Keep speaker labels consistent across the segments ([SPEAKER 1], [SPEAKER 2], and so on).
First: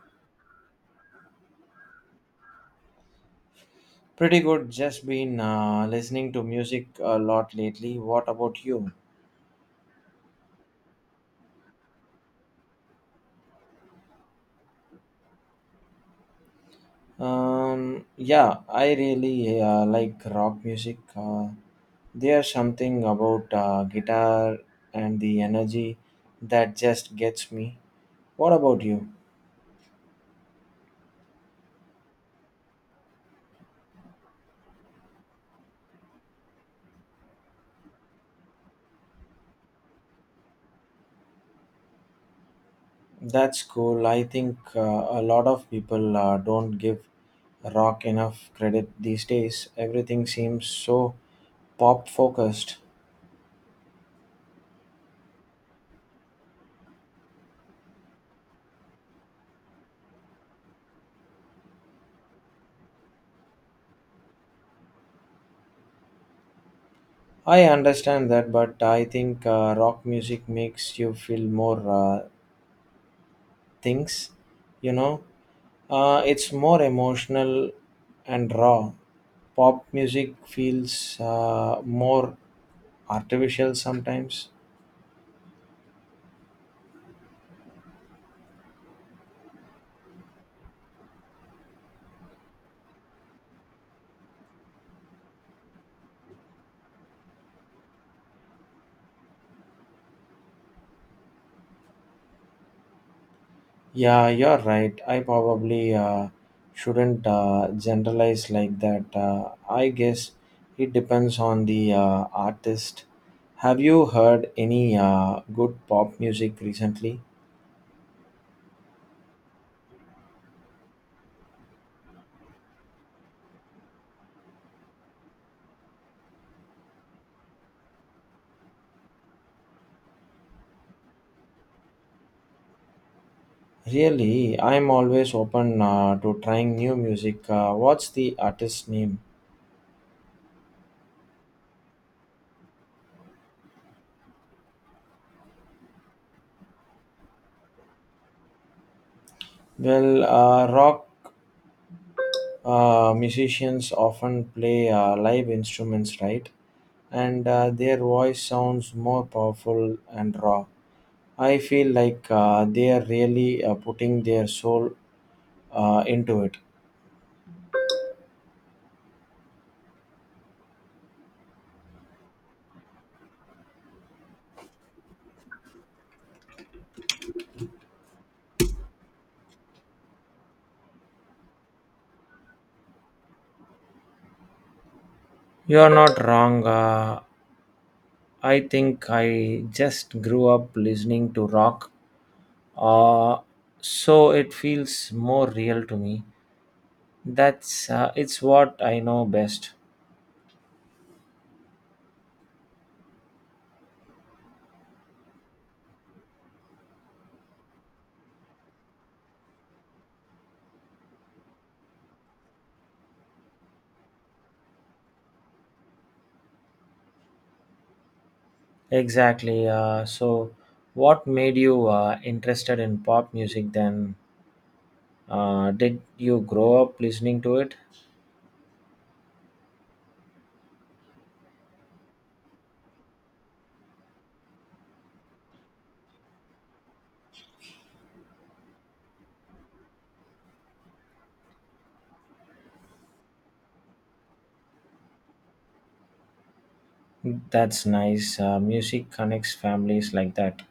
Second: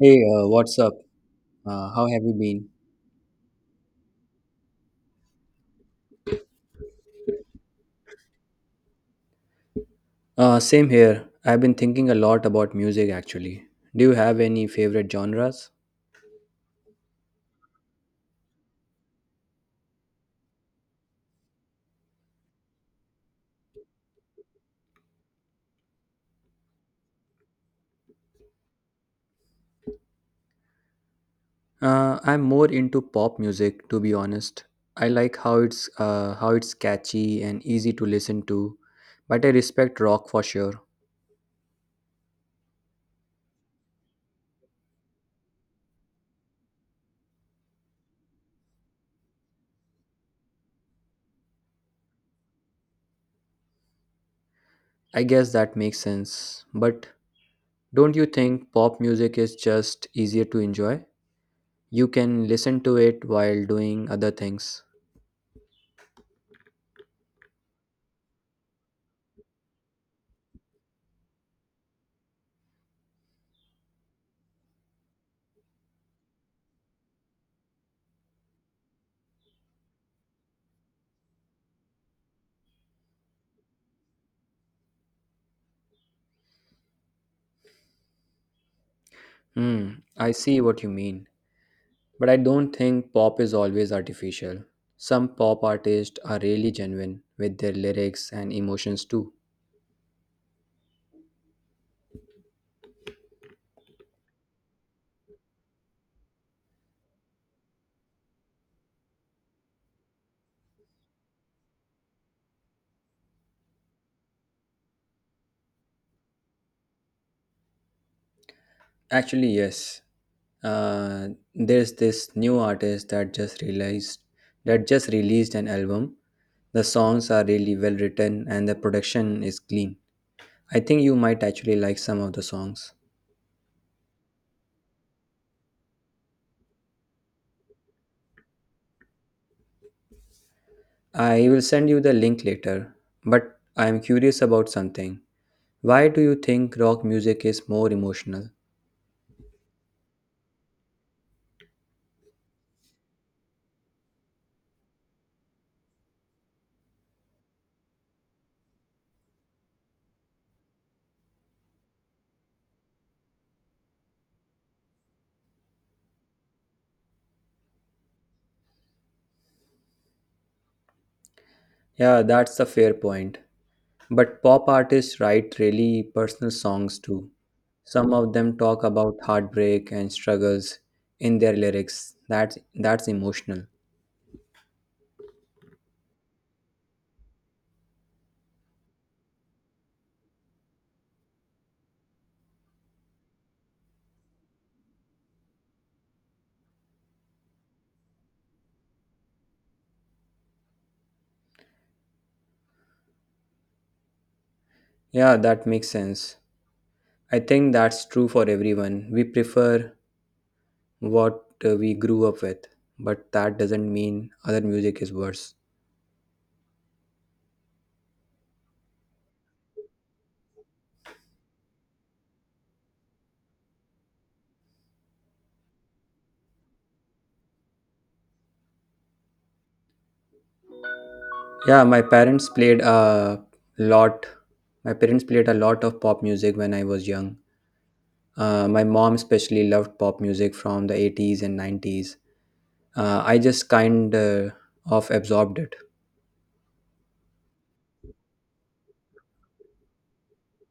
[SPEAKER 1] Hey, what's up? How have you been?
[SPEAKER 2] Pretty good. Just been listening to music a lot lately. What about you?
[SPEAKER 1] Same here. I've been thinking a lot about music actually. Do you have any favorite genres?
[SPEAKER 2] Yeah, I really like rock music. There's something about guitar and the energy that just gets me. What about you?
[SPEAKER 1] I'm more into pop music to be honest. I like how it's catchy and easy to listen to, but I respect rock for sure.
[SPEAKER 2] That's cool. I think a lot of people don't give rock enough credit these days. Everything seems so pop focused.
[SPEAKER 1] I guess that makes sense. But don't you think pop music is just easier to enjoy? You can listen to it while doing other things.
[SPEAKER 2] I understand that, but I think rock music makes you feel more things, you know. It's more emotional and raw. Pop music feels more artificial sometimes.
[SPEAKER 1] Hmm, I see what you mean. But I don't think pop is always artificial. Some pop artists are really genuine with their lyrics and emotions too.
[SPEAKER 2] Yeah, you're right. I probably shouldn't generalize like that. I guess it depends on the artist. Have you heard any good pop music recently?
[SPEAKER 1] Actually, yes. Uh, there's this new artist that just released an album. The songs are really well written and the production is clean. I think you might actually like some of the songs.
[SPEAKER 2] Really, I'm always open to trying new music. What's the artist's name?
[SPEAKER 1] I will send you the link later, but I am curious about something. Why do you think rock music is more emotional?
[SPEAKER 2] Well, rock musicians often play live instruments, right? And their voice sounds more powerful and raw. I feel like they are really putting their soul into it.
[SPEAKER 1] Yeah, that's a fair point. But pop artists write really personal songs too. Some of them talk about heartbreak and struggles in their lyrics. That's emotional.
[SPEAKER 2] You are not wrong. I think I just grew up listening to rock, uh, so it feels more real to me. That's it's what I know best.
[SPEAKER 1] Yeah, that makes sense. I think that's true for everyone. We prefer what we grew up with, but that doesn't mean other music is worse.
[SPEAKER 2] Exactly. So, what made you interested in pop music then? Did you grow up listening to it?
[SPEAKER 1] Yeah, lot. My parents played a lot of pop music when I was young. My mom especially loved pop music from the 80s and 90s. I just kind of absorbed it.
[SPEAKER 2] That's nice. Music connects families like that.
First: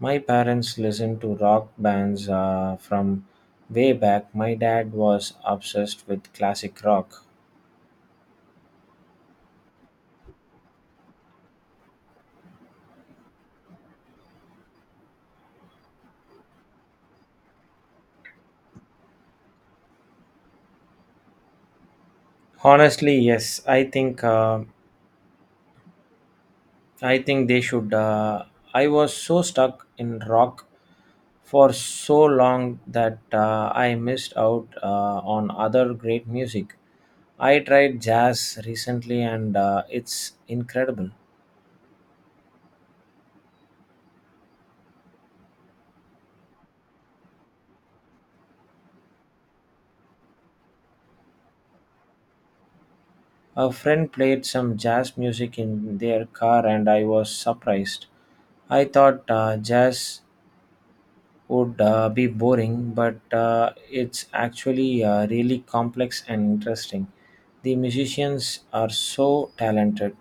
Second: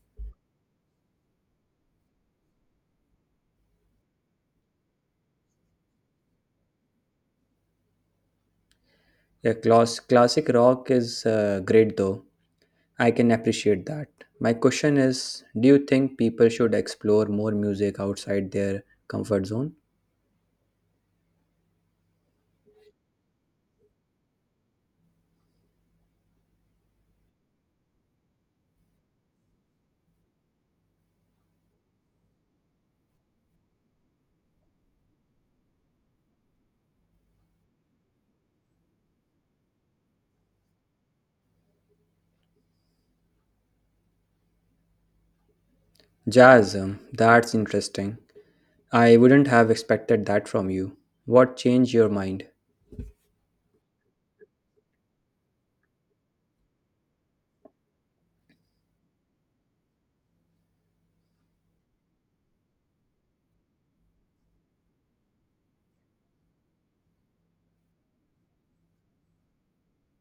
[SPEAKER 2] My parents listened to rock bands from way back. My dad was obsessed with classic rock.
[SPEAKER 1] Yeah, classic rock is great though. I can appreciate that. My question is, do you think people should explore more music outside their comfort zone?
[SPEAKER 2] Honestly, yes. I think they should. I was so stuck in rock for so long that I missed out on other great music. I tried jazz recently, and it's incredible.
[SPEAKER 1] Jazz, that's interesting. I wouldn't have expected that from you. What changed your mind?
[SPEAKER 2] A friend played some jazz music in their car, and I was surprised. I thought jazz would be boring, but it's actually really complex and interesting. The musicians are so talented.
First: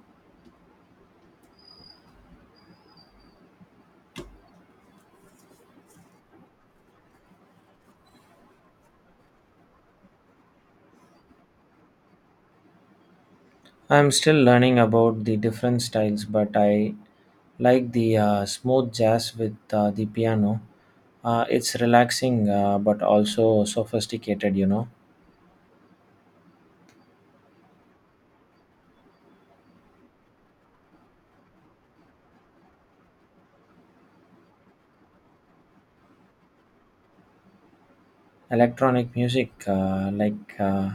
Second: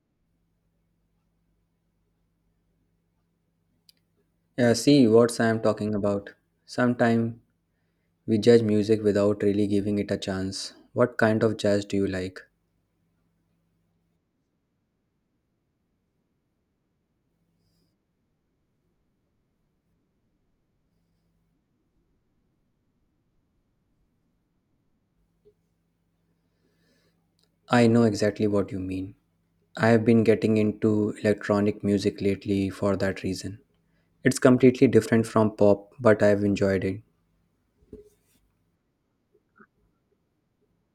[SPEAKER 1] Yeah, see what I'm talking about. Sometimes we judge music without really giving it a chance. What kind of jazz do you like?
[SPEAKER 2] I'm still learning about the different styles, but I like the smooth jazz with the piano. It's relaxing but also sophisticated, you know.
[SPEAKER 1] I know exactly what you mean. I have been getting into electronic music lately for that reason. It's completely different from pop, but I've enjoyed it.
[SPEAKER 2] Electronic music like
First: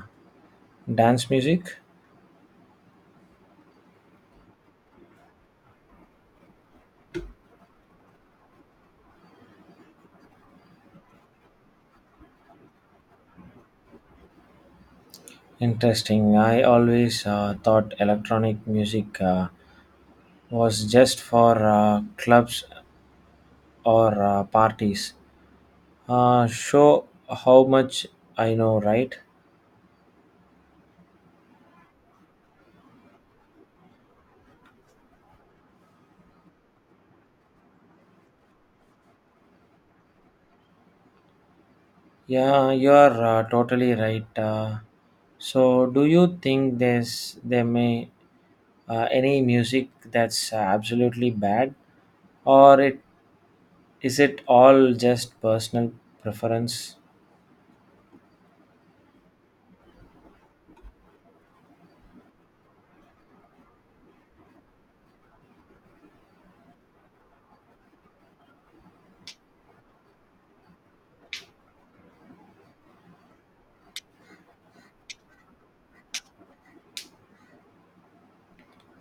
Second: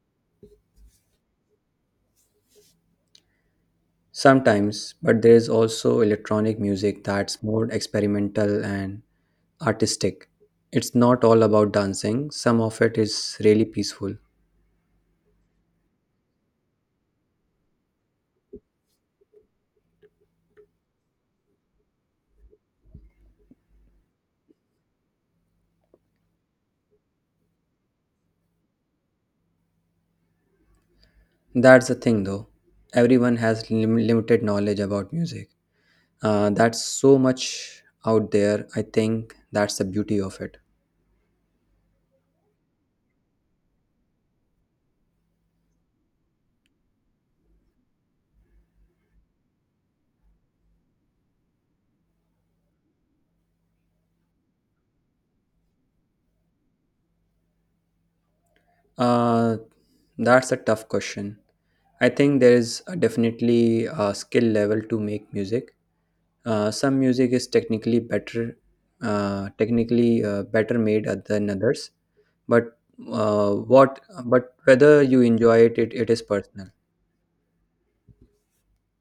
[SPEAKER 2] dance music?
[SPEAKER 1] Sometimes, but there is also electronic music that's more experimental and artistic. It's not all about dancing, some of it is really peaceful.
[SPEAKER 2] Interesting. I always thought electronic music was just for clubs or parties. Show how much I know, right?
[SPEAKER 1] That's the thing though. Everyone has limited knowledge about music. That's so much out there. I think that's the beauty of it.
[SPEAKER 2] Yeah, you are totally right. So, do you think there may any music that's absolutely bad, or it is it all just personal preference?
[SPEAKER 1] Uh, that's a tough question. I think there is a definitely a skill level to make music. Some music is technically better made at than others. But what? But whether you enjoy it is personal.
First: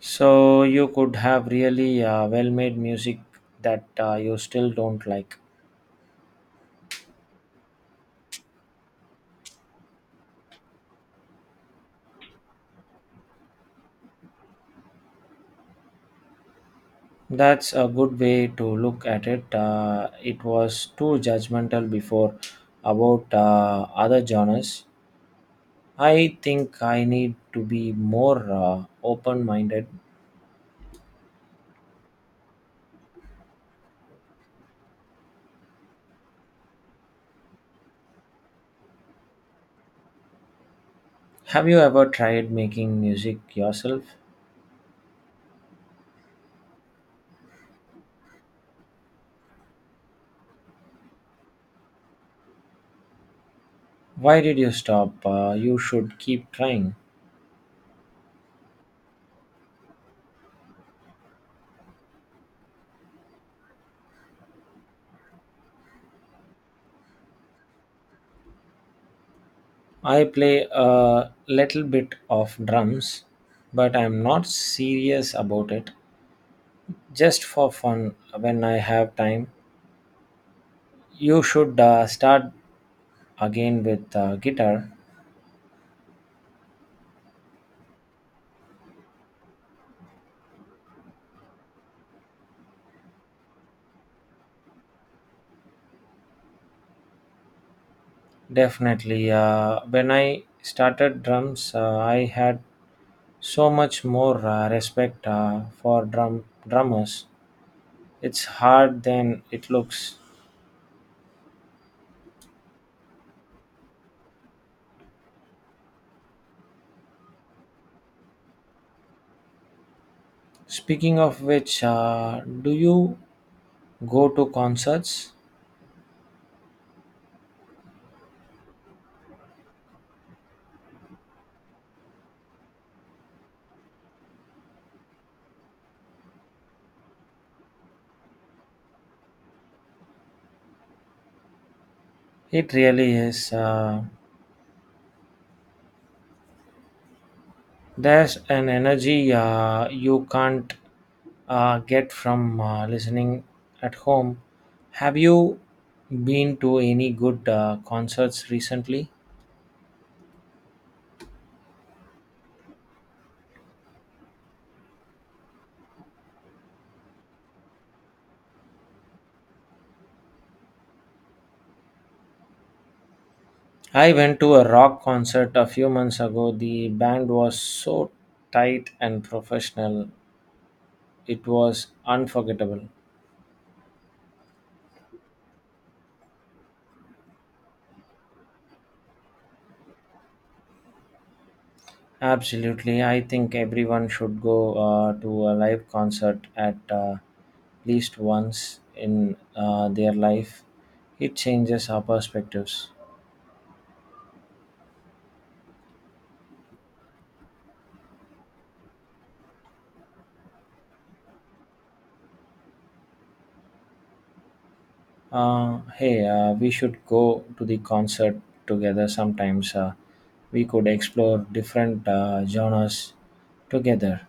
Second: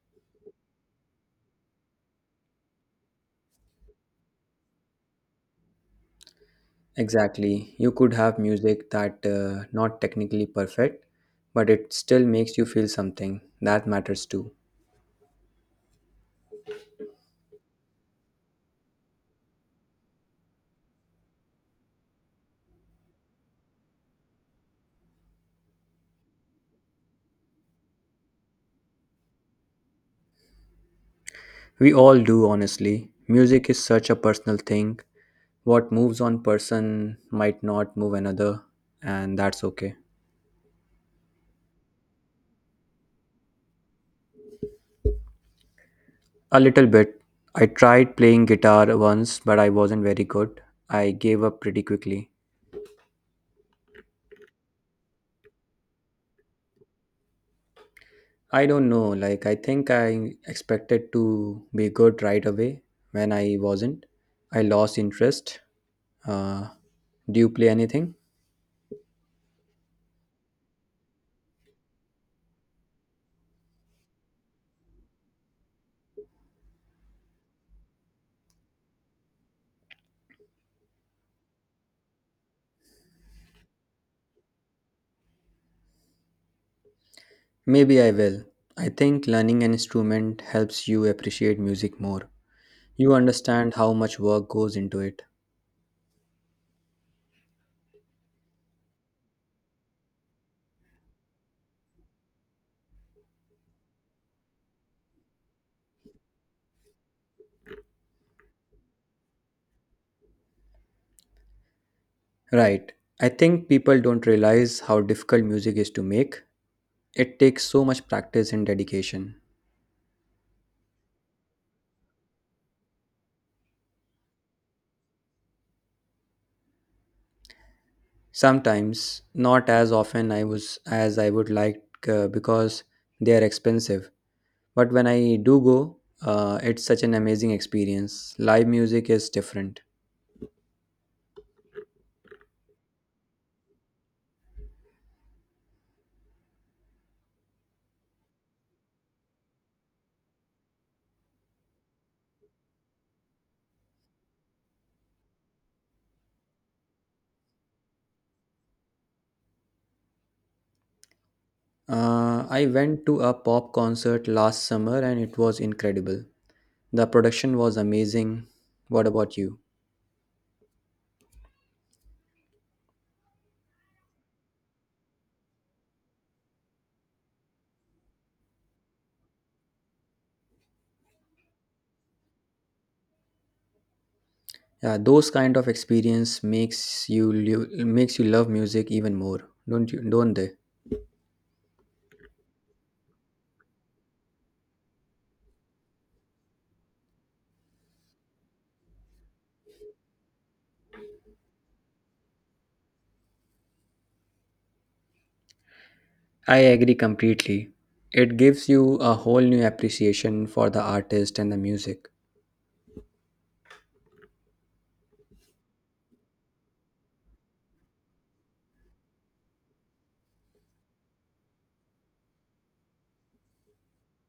[SPEAKER 2] So you could have really well made music that you still don't like.
[SPEAKER 1] Exactly. You could have music that not technically perfect, but it still makes you feel something. That matters too.
[SPEAKER 2] That's a good way to look at it. It was too judgmental before about other genres. I think I need to be more open minded.
[SPEAKER 1] We all do, honestly. Music is such a personal thing. What moves one person might not move another, and that's okay.
[SPEAKER 2] Have you ever tried making music yourself?
[SPEAKER 1] A little bit. I tried playing guitar once, but I wasn't very good. I gave up pretty quickly.
[SPEAKER 2] Why did you stop? You should keep trying.
[SPEAKER 1] I don't know, like I think I expected to be good right away. When I wasn't, I lost interest. uh, do you play anything?
[SPEAKER 2] I play a little bit of drums, but I'm not serious about it. Just for fun, when I have time, you should start again with guitar.
[SPEAKER 1] Maybe I will. I think learning an instrument helps you appreciate music more. You understand how much work goes into it.
[SPEAKER 2] Definitely. When I started drums, I had so much more respect for drummers. It's hard than it looks.
[SPEAKER 1] Right. I think people don't realize how difficult music is to make. It takes so much practice and dedication.
[SPEAKER 2] Speaking of which, do you go to concerts?
[SPEAKER 1] Sometimes, not as often I was as I would like, because they are expensive. But when I do go, it's such an amazing experience. Live music is different.
[SPEAKER 2] It really is. There's an energy you can't get from listening at home. Have you been to any good concerts recently?
[SPEAKER 1] I went to a pop concert last summer and it was incredible. The production was amazing. What about you?
[SPEAKER 2] I went to a rock concert a few months ago. The band was so tight and professional, it was unforgettable.
[SPEAKER 1] Yeah, those kind of experience makes you love music even more, don't you? Don't they?
[SPEAKER 2] Absolutely. I think everyone should go to a live concert at least once in their life. It changes our perspectives.
[SPEAKER 1] I agree completely. It gives you a whole new appreciation for the artist and the music.
[SPEAKER 2] Hey, we should go to the concert together sometimes. We could explore different genres together.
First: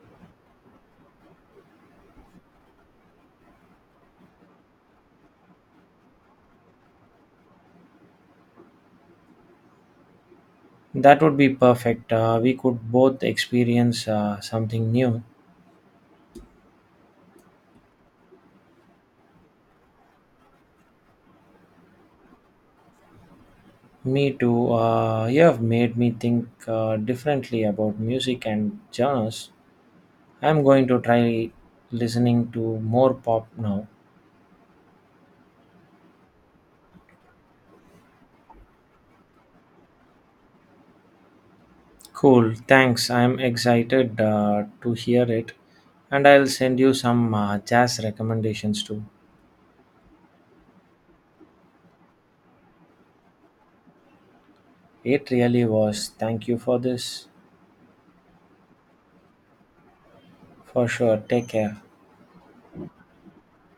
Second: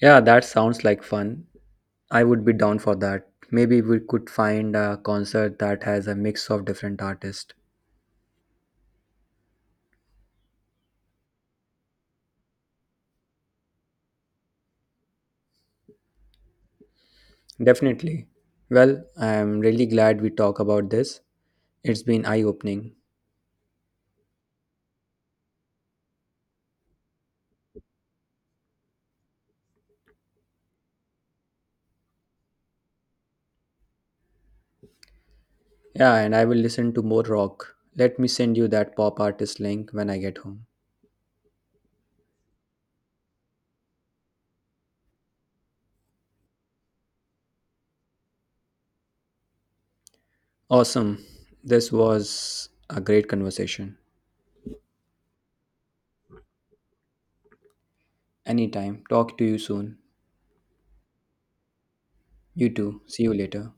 [SPEAKER 1] Yeah, that sounds like fun. I would be down for that. Maybe we could find a concert that has a mix of different artists.
[SPEAKER 2] That would be perfect. We could both experience something new.
[SPEAKER 1] Definitely. Well, I'm really glad we talk about this. It's been eye-opening.
[SPEAKER 2] Me too. You have made me think differently about music and genres. I'm going to try listening to more pop now.
[SPEAKER 1] Yeah, and I will listen to more rock. Let me send you that pop artist link when I get home.
[SPEAKER 2] Cool, thanks. I'm excited to hear it. And I'll send you some jazz recommendations too.
[SPEAKER 1] Awesome. This was a great conversation.
[SPEAKER 2] It really was. Thank you for this.
[SPEAKER 1] Anytime. Talk to you soon.
[SPEAKER 2] For sure. Take care.
[SPEAKER 1] You too. See you later.